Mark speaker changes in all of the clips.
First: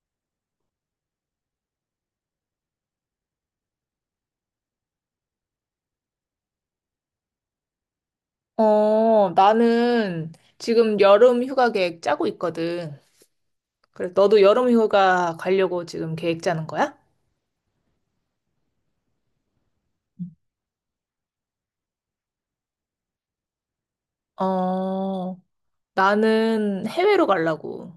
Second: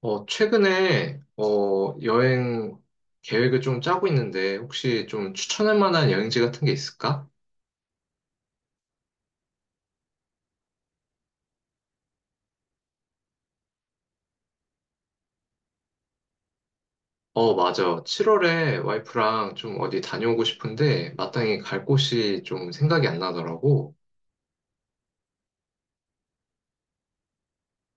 Speaker 1: 최근에, 여행 계획을 좀 짜고 있는데, 혹시 좀 추천할 만한 여행지 같은 게 있을까?
Speaker 2: 나는 지금 여름 휴가 계획 짜고 있거든. 그래, 너도 여름 휴가 가려고 지금 계획 짜는 거야?
Speaker 1: 맞아. 7월에 와이프랑 좀 어디 다녀오고 싶은데, 마땅히 갈 곳이 좀 생각이 안 나더라고.
Speaker 2: 어, 나는 해외로 가려고.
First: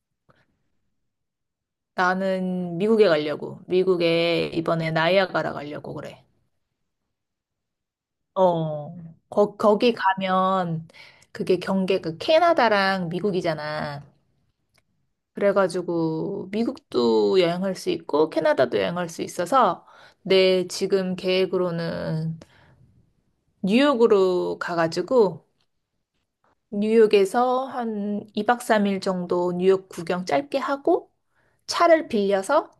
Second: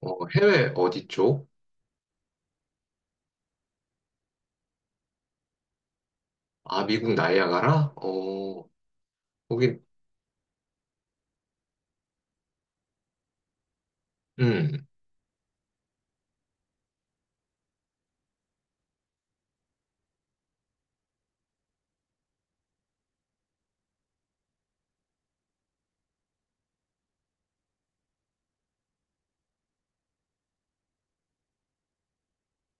Speaker 1: 어, 해외 어디 쪽?
Speaker 2: 나는 미국에 가려고. 미국에 이번에 나이아가라 가려고 그래.
Speaker 1: 아, 미국 나이아가라?
Speaker 2: 어, 거,
Speaker 1: 거기,
Speaker 2: 거기 가면 그게 경계가 캐나다랑 미국이잖아.
Speaker 1: 음,
Speaker 2: 그래가지고 미국도 여행할 수 있고 캐나다도 여행할 수 있어서 내 지금 계획으로는 뉴욕으로 가가지고 뉴욕에서 한 2박 3일 정도 뉴욕 구경 짧게 하고 차를 빌려서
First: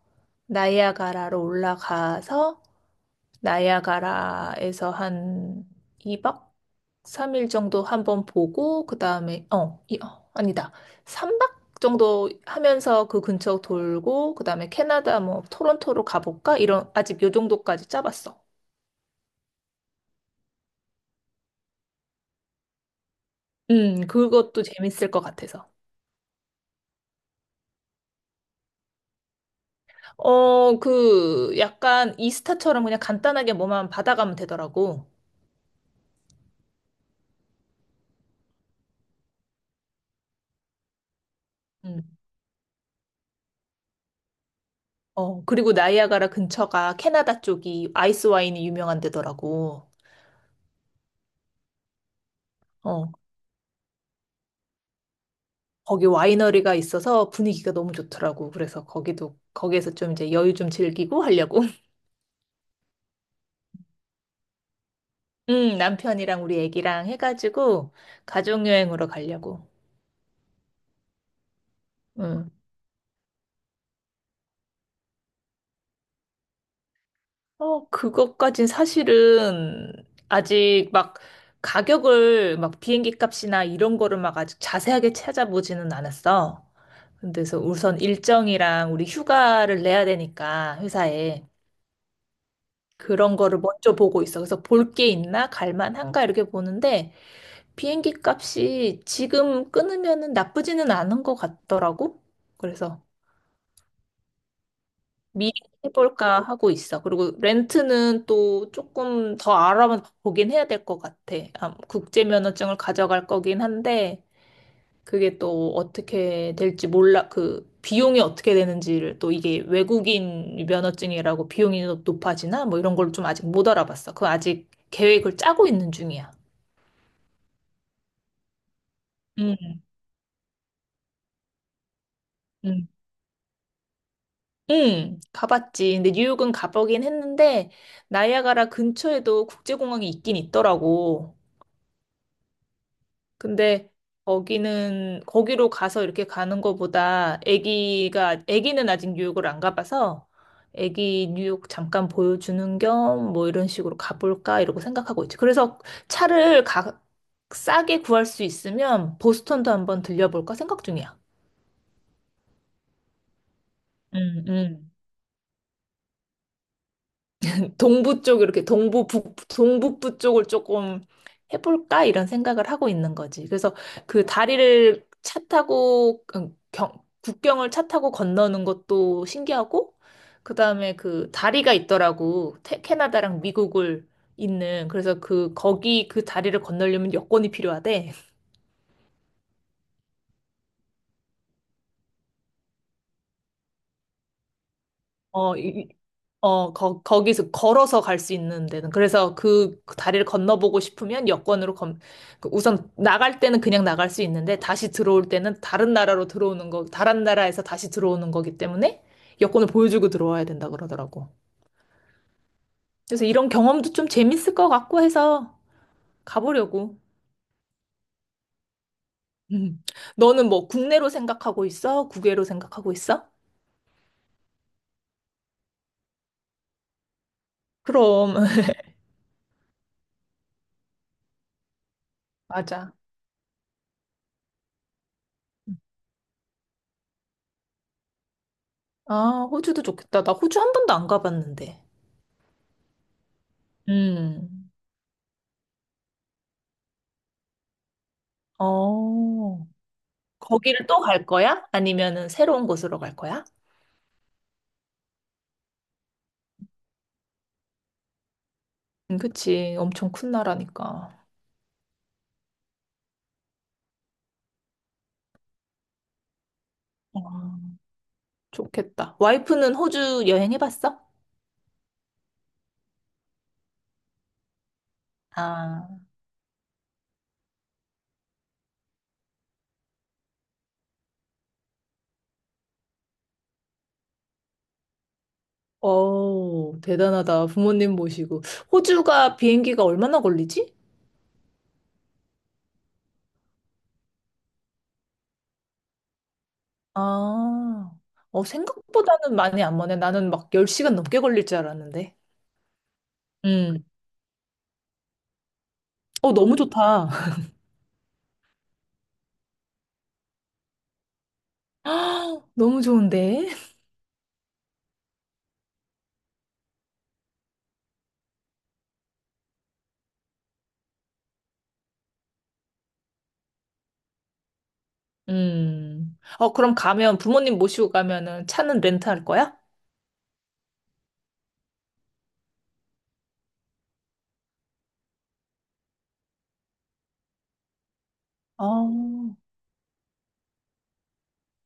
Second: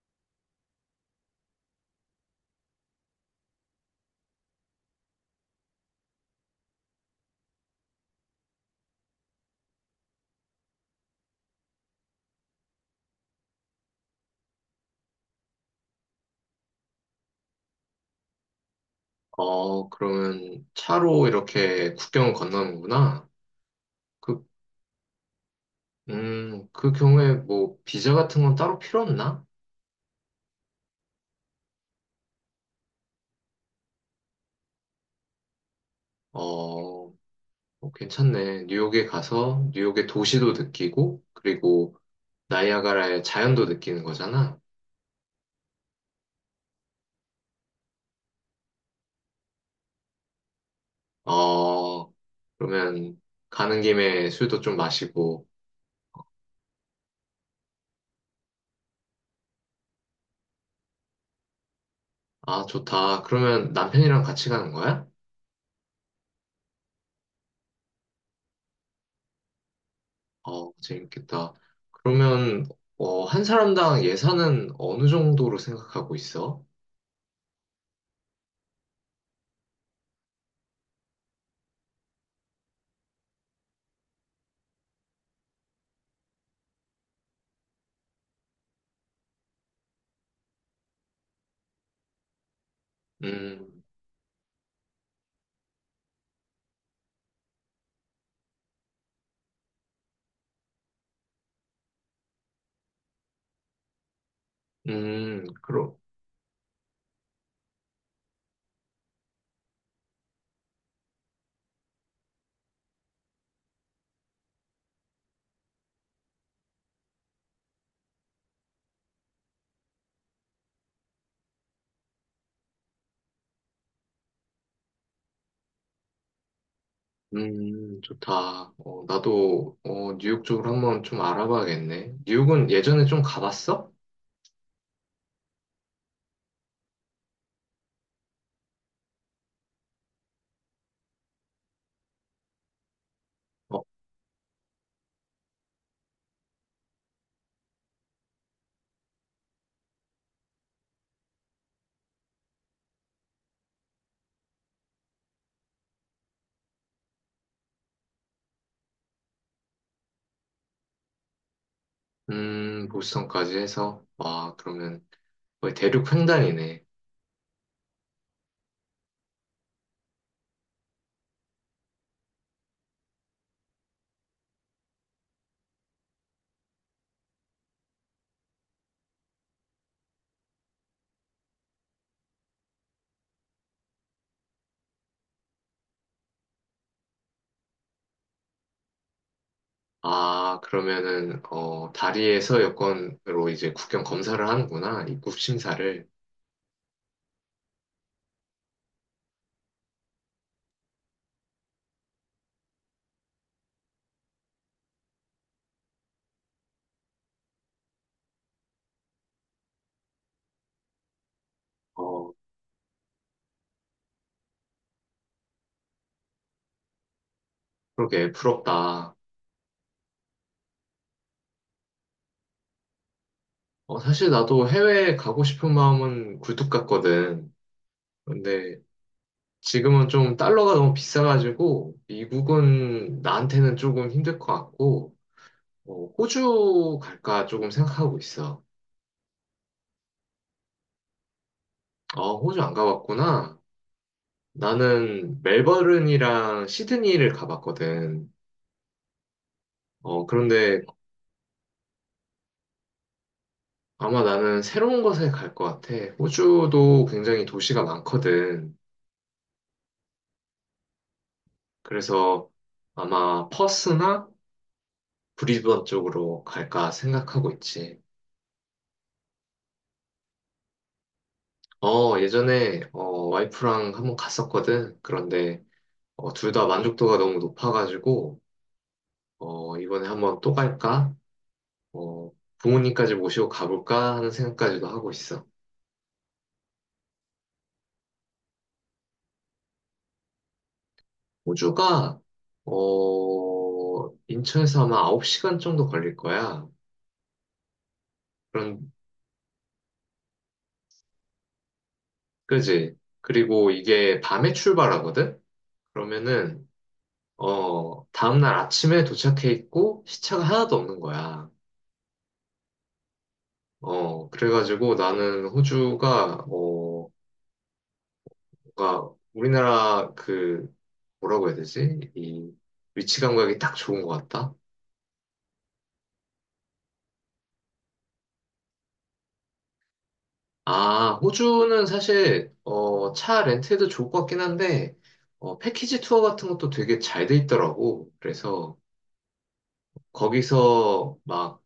Speaker 2: 나이아가라로 올라가서 나이아가라에서 한 2박 3일 정도 한번 보고 그다음에 어, 이, 어 아니다. 3박 정도 하면서 그 근처 돌고 그다음에 캐나다 뭐 토론토로 가볼까? 이런 아직 요 정도까지 짜봤어.
Speaker 1: 그러면 차로 이렇게 국경을 건너는구나. 그,
Speaker 2: 그것도 재밌을 것 같아서.
Speaker 1: 그 경우에 뭐, 비자 같은 건 따로 필요 없나?
Speaker 2: 어, 약간 이스타처럼 그냥 간단하게 뭐만 받아가면 되더라고.
Speaker 1: 어, 괜찮네. 뉴욕에 가서 뉴욕의 도시도 느끼고, 그리고
Speaker 2: 음.
Speaker 1: 나이아가라의 자연도 느끼는 거잖아.
Speaker 2: 어, 그리고 나이아가라 근처가 캐나다 쪽이 아이스 와인이 유명한 데더라고.
Speaker 1: 어,
Speaker 2: 어,
Speaker 1: 그러면 가는 김에 술도 좀 마시고,
Speaker 2: 거기 와이너리가 있어서 분위기가 너무 좋더라고. 그래서 거기에서 좀 이제 여유 좀 즐기고 하려고.
Speaker 1: 아, 좋다. 그러면 남편이랑 같이 가는 거야?
Speaker 2: 남편이랑 우리 애기랑 해가지고 가족여행으로 가려고.
Speaker 1: 어, 재밌겠다.
Speaker 2: 음.
Speaker 1: 그러면, 한 사람당 예산은 어느 정도로 생각하고 있어?
Speaker 2: 어, 그것까진 사실은 아직 막 가격을 막 비행기 값이나 이런 거를 막 아직 자세하게 찾아보지는 않았어. 근데서 우선 일정이랑 우리 휴가를 내야 되니까 회사에 그런 거를
Speaker 1: 음,
Speaker 2: 먼저 보고 있어. 그래서 볼 게 있나? 갈 만한가? 이렇게 보는데 비행기 값이 지금 끊으면은 나쁘지는 않은 것 같더라고. 그래서
Speaker 1: 음,
Speaker 2: 미리
Speaker 1: 그럼,
Speaker 2: 해볼까 하고 있어. 그리고 렌트는 또 조금 더 알아보긴 해야 될 것 같아. 아, 국제 면허증을 가져갈 거긴 한데 그게 또 어떻게 될지 몰라. 그 비용이 어떻게 되는지를 또 이게 외국인 면허증이라고 높아지나 뭐 이런 걸 좀 아직 못 알아봤어. 그 아직 계획을 짜고 있는 중이야.
Speaker 1: 좋다.
Speaker 2: 응,
Speaker 1: 나도, 뉴욕 쪽으로 한번 좀 알아봐야겠네. 뉴욕은
Speaker 2: 응,
Speaker 1: 예전에 좀 가봤어?
Speaker 2: 응, 가봤지. 근데 뉴욕은 가보긴 했는데 나이아가라 근처에도 국제공항이 있긴 있더라고.
Speaker 1: 어,
Speaker 2: 근데 거기는 거기로 가서 이렇게 가는 거보다 아기가 아기는 아직 뉴욕을 안 가봐서 아기 뉴욕 잠깐 보여주는 겸 뭐 이런 식으로 가볼까 이러고 생각하고 있지. 그래서 차를 가, 싸게 구할 수 있으면 보스턴도 한번 들려볼까 생각 중이야.
Speaker 1: 보스턴까지 해서,
Speaker 2: 음,
Speaker 1: 와,
Speaker 2: 음.
Speaker 1: 그러면 거의 대륙 횡단이네.
Speaker 2: 동부 쪽 이렇게 동부 북 동북부 쪽을 조금 해볼까 이런 생각을 하고 있는 거지. 그래서 그 다리를 차 타고 국경을 차 타고 건너는 것도 신기하고 그다음에 그 다리가 있더라고. 캐나다랑 미국을 있는. 그래서 그 거기 그 다리를 건너려면 여권이 필요하대.
Speaker 1: 아, 그러면은, 다리에서 여권으로 이제 국경 검사를 하는구나. 입국
Speaker 2: 어, 이,
Speaker 1: 심사를.
Speaker 2: 어, 거기서 걸어서 갈 수 있는 데는. 그래서 그 다리를 건너보고 싶으면 그 우선 나갈 때는 그냥 나갈 수 있는데 다시 들어올 때는 다른 나라에서 다시 들어오는 거기 때문에 여권을 보여주고 들어와야 된다 그러더라고.
Speaker 1: 어,
Speaker 2: 그래서 이런 경험도 좀 재밌을 것 같고 해서 가보려고.
Speaker 1: 그러게, 부럽다.
Speaker 2: 음. 너는 뭐 국내로 생각하고 있어? 국외로 생각하고 있어?
Speaker 1: 사실 나도 해외에 가고 싶은 마음은 굴뚝 같거든.
Speaker 2: 그럼.
Speaker 1: 근데 지금은 좀 달러가 너무 비싸가지고,
Speaker 2: 맞아.
Speaker 1: 미국은 나한테는 조금 힘들 것 같고,
Speaker 2: 음.
Speaker 1: 호주 갈까 조금 생각하고 있어.
Speaker 2: 아, 호주도 좋겠다. 나 호주 한 번도 안 가봤는데.
Speaker 1: 어, 호주 안 가봤구나.
Speaker 2: 음.
Speaker 1: 나는 멜버른이랑 시드니를 가봤거든.
Speaker 2: 어,
Speaker 1: 어, 그런데
Speaker 2: 거기를 또 갈 거야? 아니면은 새로운 곳으로 갈 거야?
Speaker 1: 아마 나는 새로운 곳에 갈 것 같아. 호주도 굉장히 도시가 많거든.
Speaker 2: 그치. 엄청 큰 나라니까.
Speaker 1: 그래서 아마 퍼스나 브리즈번 쪽으로 갈까
Speaker 2: 와,
Speaker 1: 생각하고 있지.
Speaker 2: 좋겠다. 와이프는 호주 여행 해봤어?
Speaker 1: 예전에 와이프랑 한번 갔었거든. 그런데
Speaker 2: 아,
Speaker 1: 둘다 만족도가 너무 높아가지고 이번에 한번 또 갈까? 어, 부모님까지 모시고 가볼까 하는 생각까지도 하고 있어.
Speaker 2: 어, 대단하다. 부모님 모시고. 호주가 비행기가 얼마나 걸리지?
Speaker 1: 호주가 인천에서 아마 9시간 정도 걸릴 거야.
Speaker 2: 아, 어,
Speaker 1: 그런
Speaker 2: 생각보다는 많이 안 머네. 나는 막 10시간 넘게 걸릴 줄 알았는데.
Speaker 1: 그지? 그리고
Speaker 2: 음,
Speaker 1: 이게 밤에 출발하거든?
Speaker 2: 어, 너무
Speaker 1: 그러면은
Speaker 2: 좋다.
Speaker 1: 다음날 아침에 도착해 있고 시차가 하나도 없는 거야.
Speaker 2: 너무 좋은데?
Speaker 1: 그래가지고 나는 호주가 뭔가 우리나라 뭐라고 해야 되지? 이 위치 감각이 딱 좋은 것 같다.
Speaker 2: 어, 그럼 가면, 부모님 모시고 가면은 차는 렌트할 거야?
Speaker 1: 아, 호주는 사실, 차 렌트도 좋을 것 같긴 한데, 패키지 투어 같은 것도 되게 잘 돼 있더라고. 그래서,
Speaker 2: 아,
Speaker 1: 거기서 막,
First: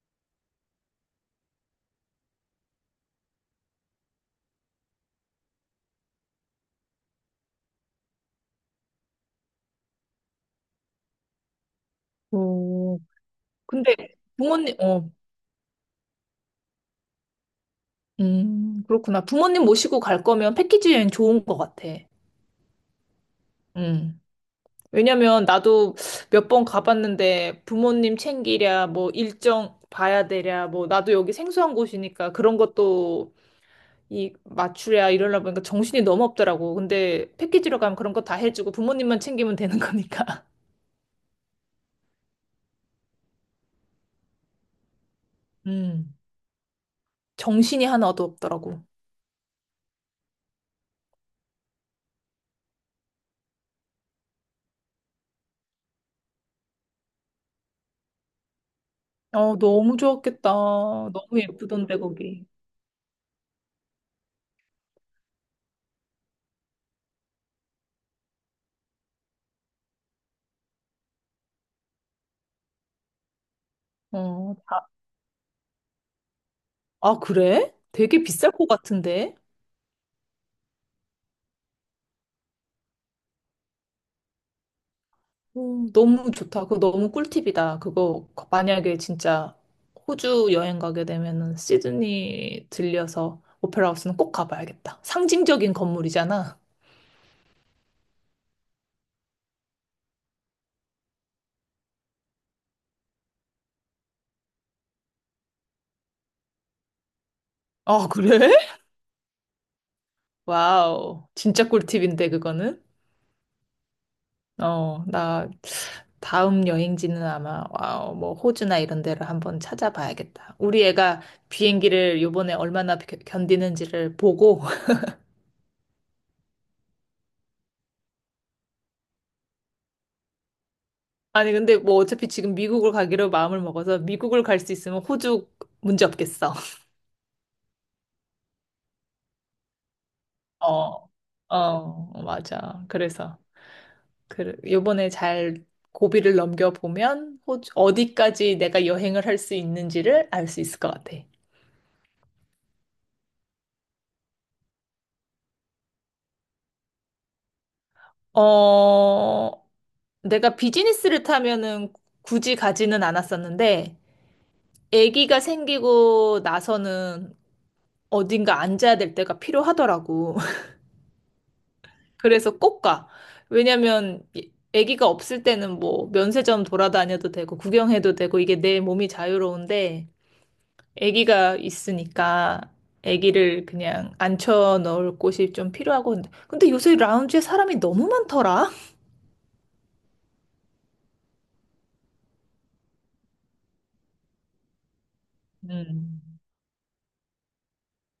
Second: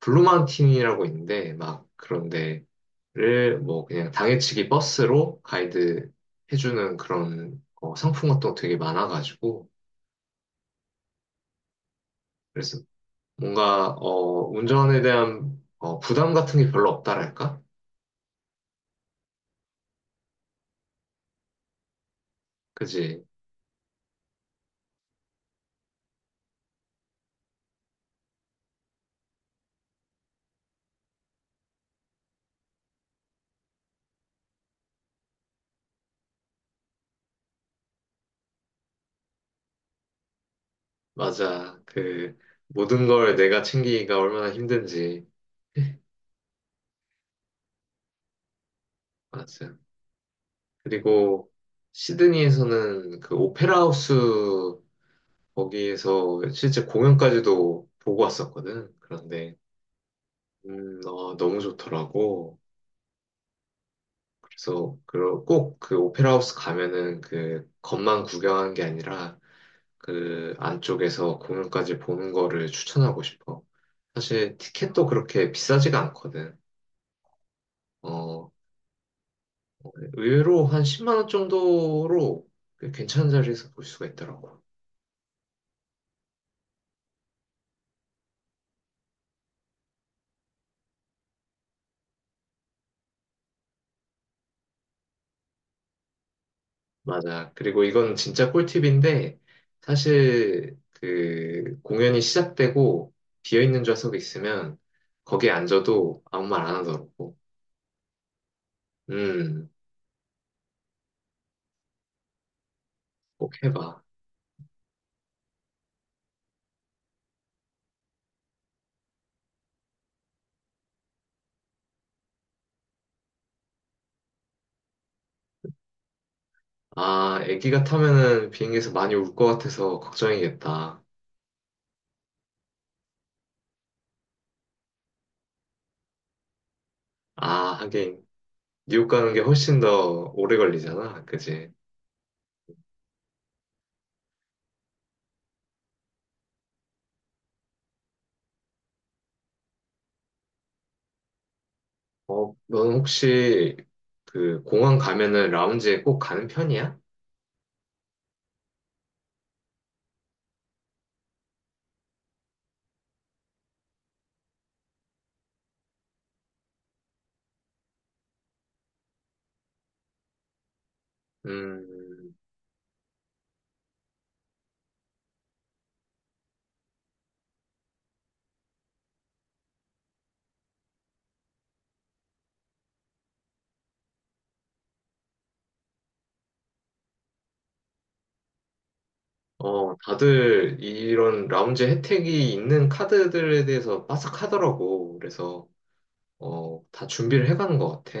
Speaker 1: 블루마운틴이라고 있는데, 막, 그런데, 를, 뭐, 그냥 당일치기 버스로 가이드 해주는 그런, 상품 같은 거 되게 많아가지고, 그래서
Speaker 2: 오.
Speaker 1: 뭔가,
Speaker 2: 근데 부모님,
Speaker 1: 운전에
Speaker 2: 어,
Speaker 1: 대한, 부담 같은 게 별로 없다랄까?
Speaker 2: 그렇구나. 부모님 모시고 갈 거면 패키지 여행 좋은 것 같아.
Speaker 1: 그지?
Speaker 2: 음. 왜냐면 나도 몇 번 가봤는데 부모님 챙기랴, 뭐 일정 봐야 되랴, 뭐 나도 여기 생소한 곳이니까 그런 것도 이 맞추랴 이러려 보니까 정신이 너무 없더라고. 근데 패키지로 가면 그런 거 다 해주고 부모님만 챙기면 되는 거니까.
Speaker 1: 맞아. 그, 모든 걸 내가 챙기기가 얼마나 힘든지. 네,
Speaker 2: 음. 정신이 하나도 없더라고.
Speaker 1: 맞아요. 그리고 시드니에서는 그 오페라 하우스 거기에서 실제 공연까지도 보고 왔었거든. 그런데
Speaker 2: 어, 너무 좋았겠다. 너무
Speaker 1: 너무
Speaker 2: 예쁘던데, 거기.
Speaker 1: 좋더라고. 그래서 꼭 그 오페라 하우스 가면은 그 겉만 구경한 게 아니라 그 안쪽에서 공연까지 보는 거를 추천하고 싶어.
Speaker 2: 어.
Speaker 1: 사실 티켓도 그렇게 비싸지가 않거든.
Speaker 2: 아, 그래? 되게
Speaker 1: 어,
Speaker 2: 비쌀 것 같은데?
Speaker 1: 의외로 한 10만 원 정도로 꽤 괜찮은 자리에서 볼 수가 있더라고.
Speaker 2: 너무 좋다. 그거 너무 꿀팁이다. 그거 만약에 진짜 호주 여행 가게 되면은 시드니 들려서 오페라 하우스는 꼭 가봐야겠다. 상징적인 건물이잖아.
Speaker 1: 맞아. 그리고 이건 진짜 꿀팁인데, 사실 그 공연이 시작되고 비어있는 좌석이 있으면 거기에 앉아도 아무 말 안 하더라고.
Speaker 2: 아, 그래?
Speaker 1: 음,
Speaker 2: 와우. 진짜 꿀팁인데, 그거는?
Speaker 1: 꼭 해봐.
Speaker 2: 어, 나 다음 여행지는 아마 와우, 뭐 호주나 이런 데를 한번 찾아봐야겠다. 우리 애가 비행기를 요번에 견디는지를 보고
Speaker 1: 아, 애기가 타면은 비행기에서 많이 울 것 같아서 걱정이겠다.
Speaker 2: 아니, 근데 뭐 어차피 지금 미국을 가기로 마음을 먹어서 미국을 갈 수 있으면 호주 문제 없겠어.
Speaker 1: 아, 하긴 뉴욕 가는 게 훨씬 더 오래
Speaker 2: 어,
Speaker 1: 걸리잖아. 그지?
Speaker 2: 어, 맞아. 그래서, 그, 요번에 잘 고비를 넘겨보면 호주, 어디까지 내가 여행을 할 수 있는지를 알 수 있을 것 같아.
Speaker 1: 어, 넌 혹시 그 공항 가면은 라운지에 꼭 가는 편이야?
Speaker 2: 어, 내가 비즈니스를 타면은 굳이 가지는 않았었는데, 아기가 생기고 나서는 어딘가 앉아야 될 때가 필요하더라고.
Speaker 1: 음,
Speaker 2: 그래서 꼭 가. 왜냐면 아기가 없을 때는 뭐 면세점 돌아다녀도 되고 구경해도 되고 이게 내 몸이 자유로운데 아기가 있으니까 아기를 그냥 앉혀 넣을 곳이 좀 필요하고 근데 요새 라운지에 사람이 너무 많더라.
Speaker 1: 어, 다들 이런 라운지 혜택이 있는 카드들에 대해서 빠삭하더라고. 그래서,
Speaker 2: 음.
Speaker 1: 다 준비를 해가는 것 같아.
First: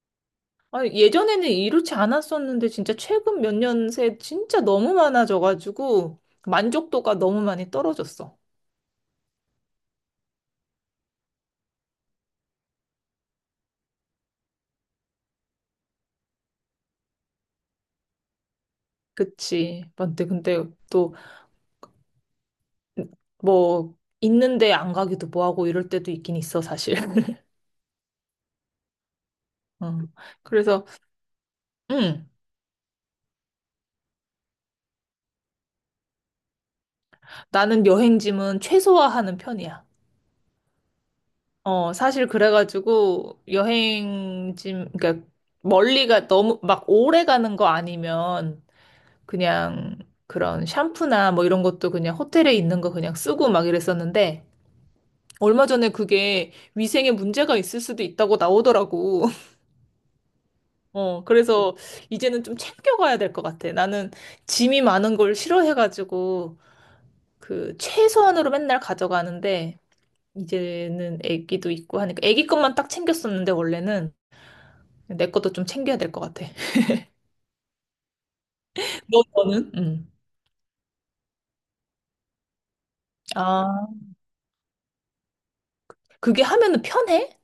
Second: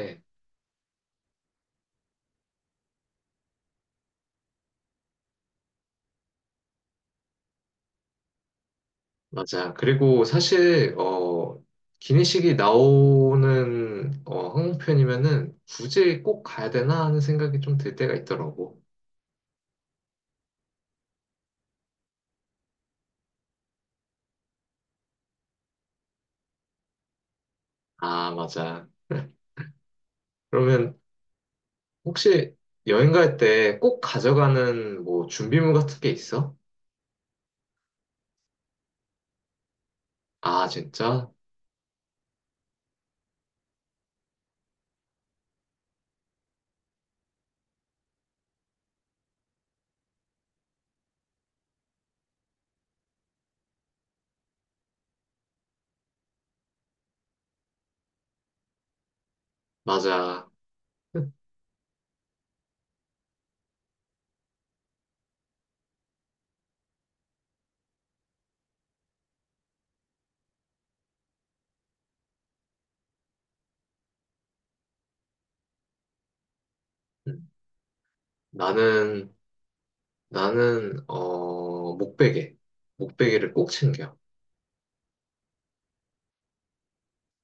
Speaker 2: 아니, 예전에는 이렇지 않았었는데 진짜 최근 몇 년 새 진짜 너무 많아져가지고 만족도가 너무 많이 떨어졌어.
Speaker 1: 맞아. 그리고 사실, 기내식이 나오는, 항공편이면은 굳이 꼭 가야 되나 하는 생각이 좀 들 때가 있더라고.
Speaker 2: 그치. 근데 또 뭐 있는데 안 가기도 뭐하고 이럴 때도 있긴 있어 사실.
Speaker 1: 아, 맞아.
Speaker 2: 어. 그래서
Speaker 1: 그러면
Speaker 2: 음
Speaker 1: 혹시 여행 갈 때 꼭 가져가는 뭐 준비물 같은 게 있어?
Speaker 2: 나는 여행짐은 최소화하는 편이야.
Speaker 1: 아, 진짜?
Speaker 2: 어 사실 그래가지고 여행짐 그러니까 멀리가 너무 막 오래 가는 거 아니면 그냥 그런 샴푸나 뭐 이런 것도 그냥 호텔에 있는 거 그냥 쓰고 막 이랬었는데 얼마 전에 그게 위생에 문제가 있을 수도 있다고 나오더라고.
Speaker 1: 맞아.
Speaker 2: 어, 그래서 이제는 좀 챙겨가야 될 것 같아. 나는 짐이 많은 걸 싫어해가지고 그 최소한으로 맨날 가져가는데 이제는 애기도 있고 하니까 애기 것만 딱 챙겼었는데 원래는 내 것도 좀 챙겨야 될 것 같아.
Speaker 1: 음. 나는
Speaker 2: 너는? 응.
Speaker 1: 나는 목베개, 목베개를
Speaker 2: 아,
Speaker 1: 꼭 챙겨.
Speaker 2: 그게 하면은 편해?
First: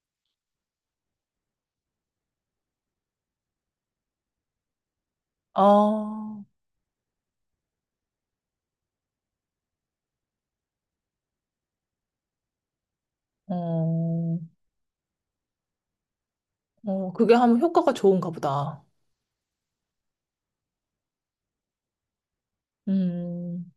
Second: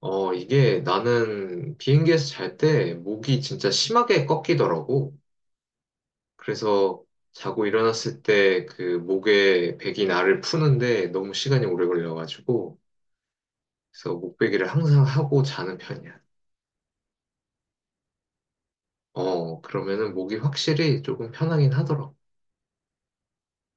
Speaker 1: 이게 나는 비행기에서 잘 때 목이 진짜 심하게 꺾이더라고.
Speaker 2: 아,
Speaker 1: 그래서 자고 일어났을 때 그 목에 백이 나를 푸는데 너무 시간이 오래 걸려가지고 그래서
Speaker 2: 어,
Speaker 1: 목베개를 항상 하고 자는 편이야.
Speaker 2: 어, 그게 하면 효과가 좋은가 보다.
Speaker 1: 그러면은 목이 확실히 조금 편하긴 하더라고.
Speaker 2: 음.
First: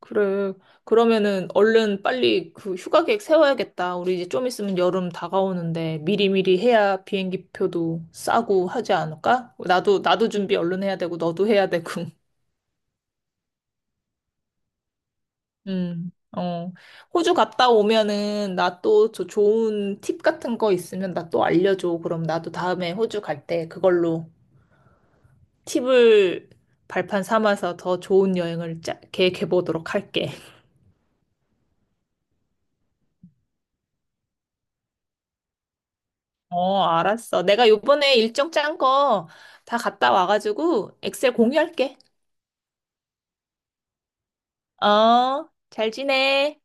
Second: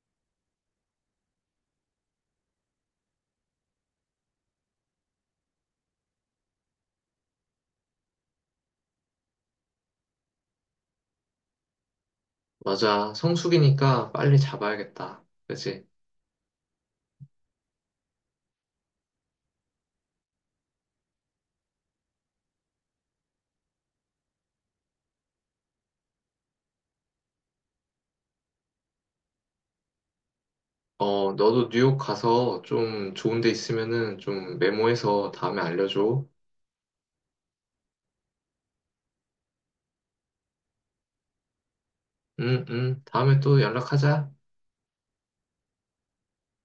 Speaker 2: 그래. 그러면은 얼른 빨리 그 휴가 계획 세워야겠다. 우리 이제 좀 있으면 여름 다가오는데 미리미리 해야 비행기 표도 싸고 하지 않을까? 나도 준비 얼른 해야 되고, 너도 해야 되고.
Speaker 1: 맞아, 성수기니까 빨리 잡아야겠다. 그치?
Speaker 2: 음, 어. 호주 갔다 오면은 나 또 저 좋은 팁 같은 거 있으면 나 또 알려줘. 그럼 나도 다음에 호주 갈 때 그걸로 팁을 발판 삼아서 더 좋은 여행을 계획해 보도록 할게.
Speaker 1: 어, 너도 뉴욕 가서 좀 좋은 데 있으면은 좀 메모해서 다음에 알려줘.
Speaker 2: 어, 알았어. 내가 요번에 일정 짠 거 다 갔다 와가지고 엑셀 공유할게.
Speaker 1: 응, 응. 다음에 또 연락하자.
Speaker 2: 어, 잘 지내.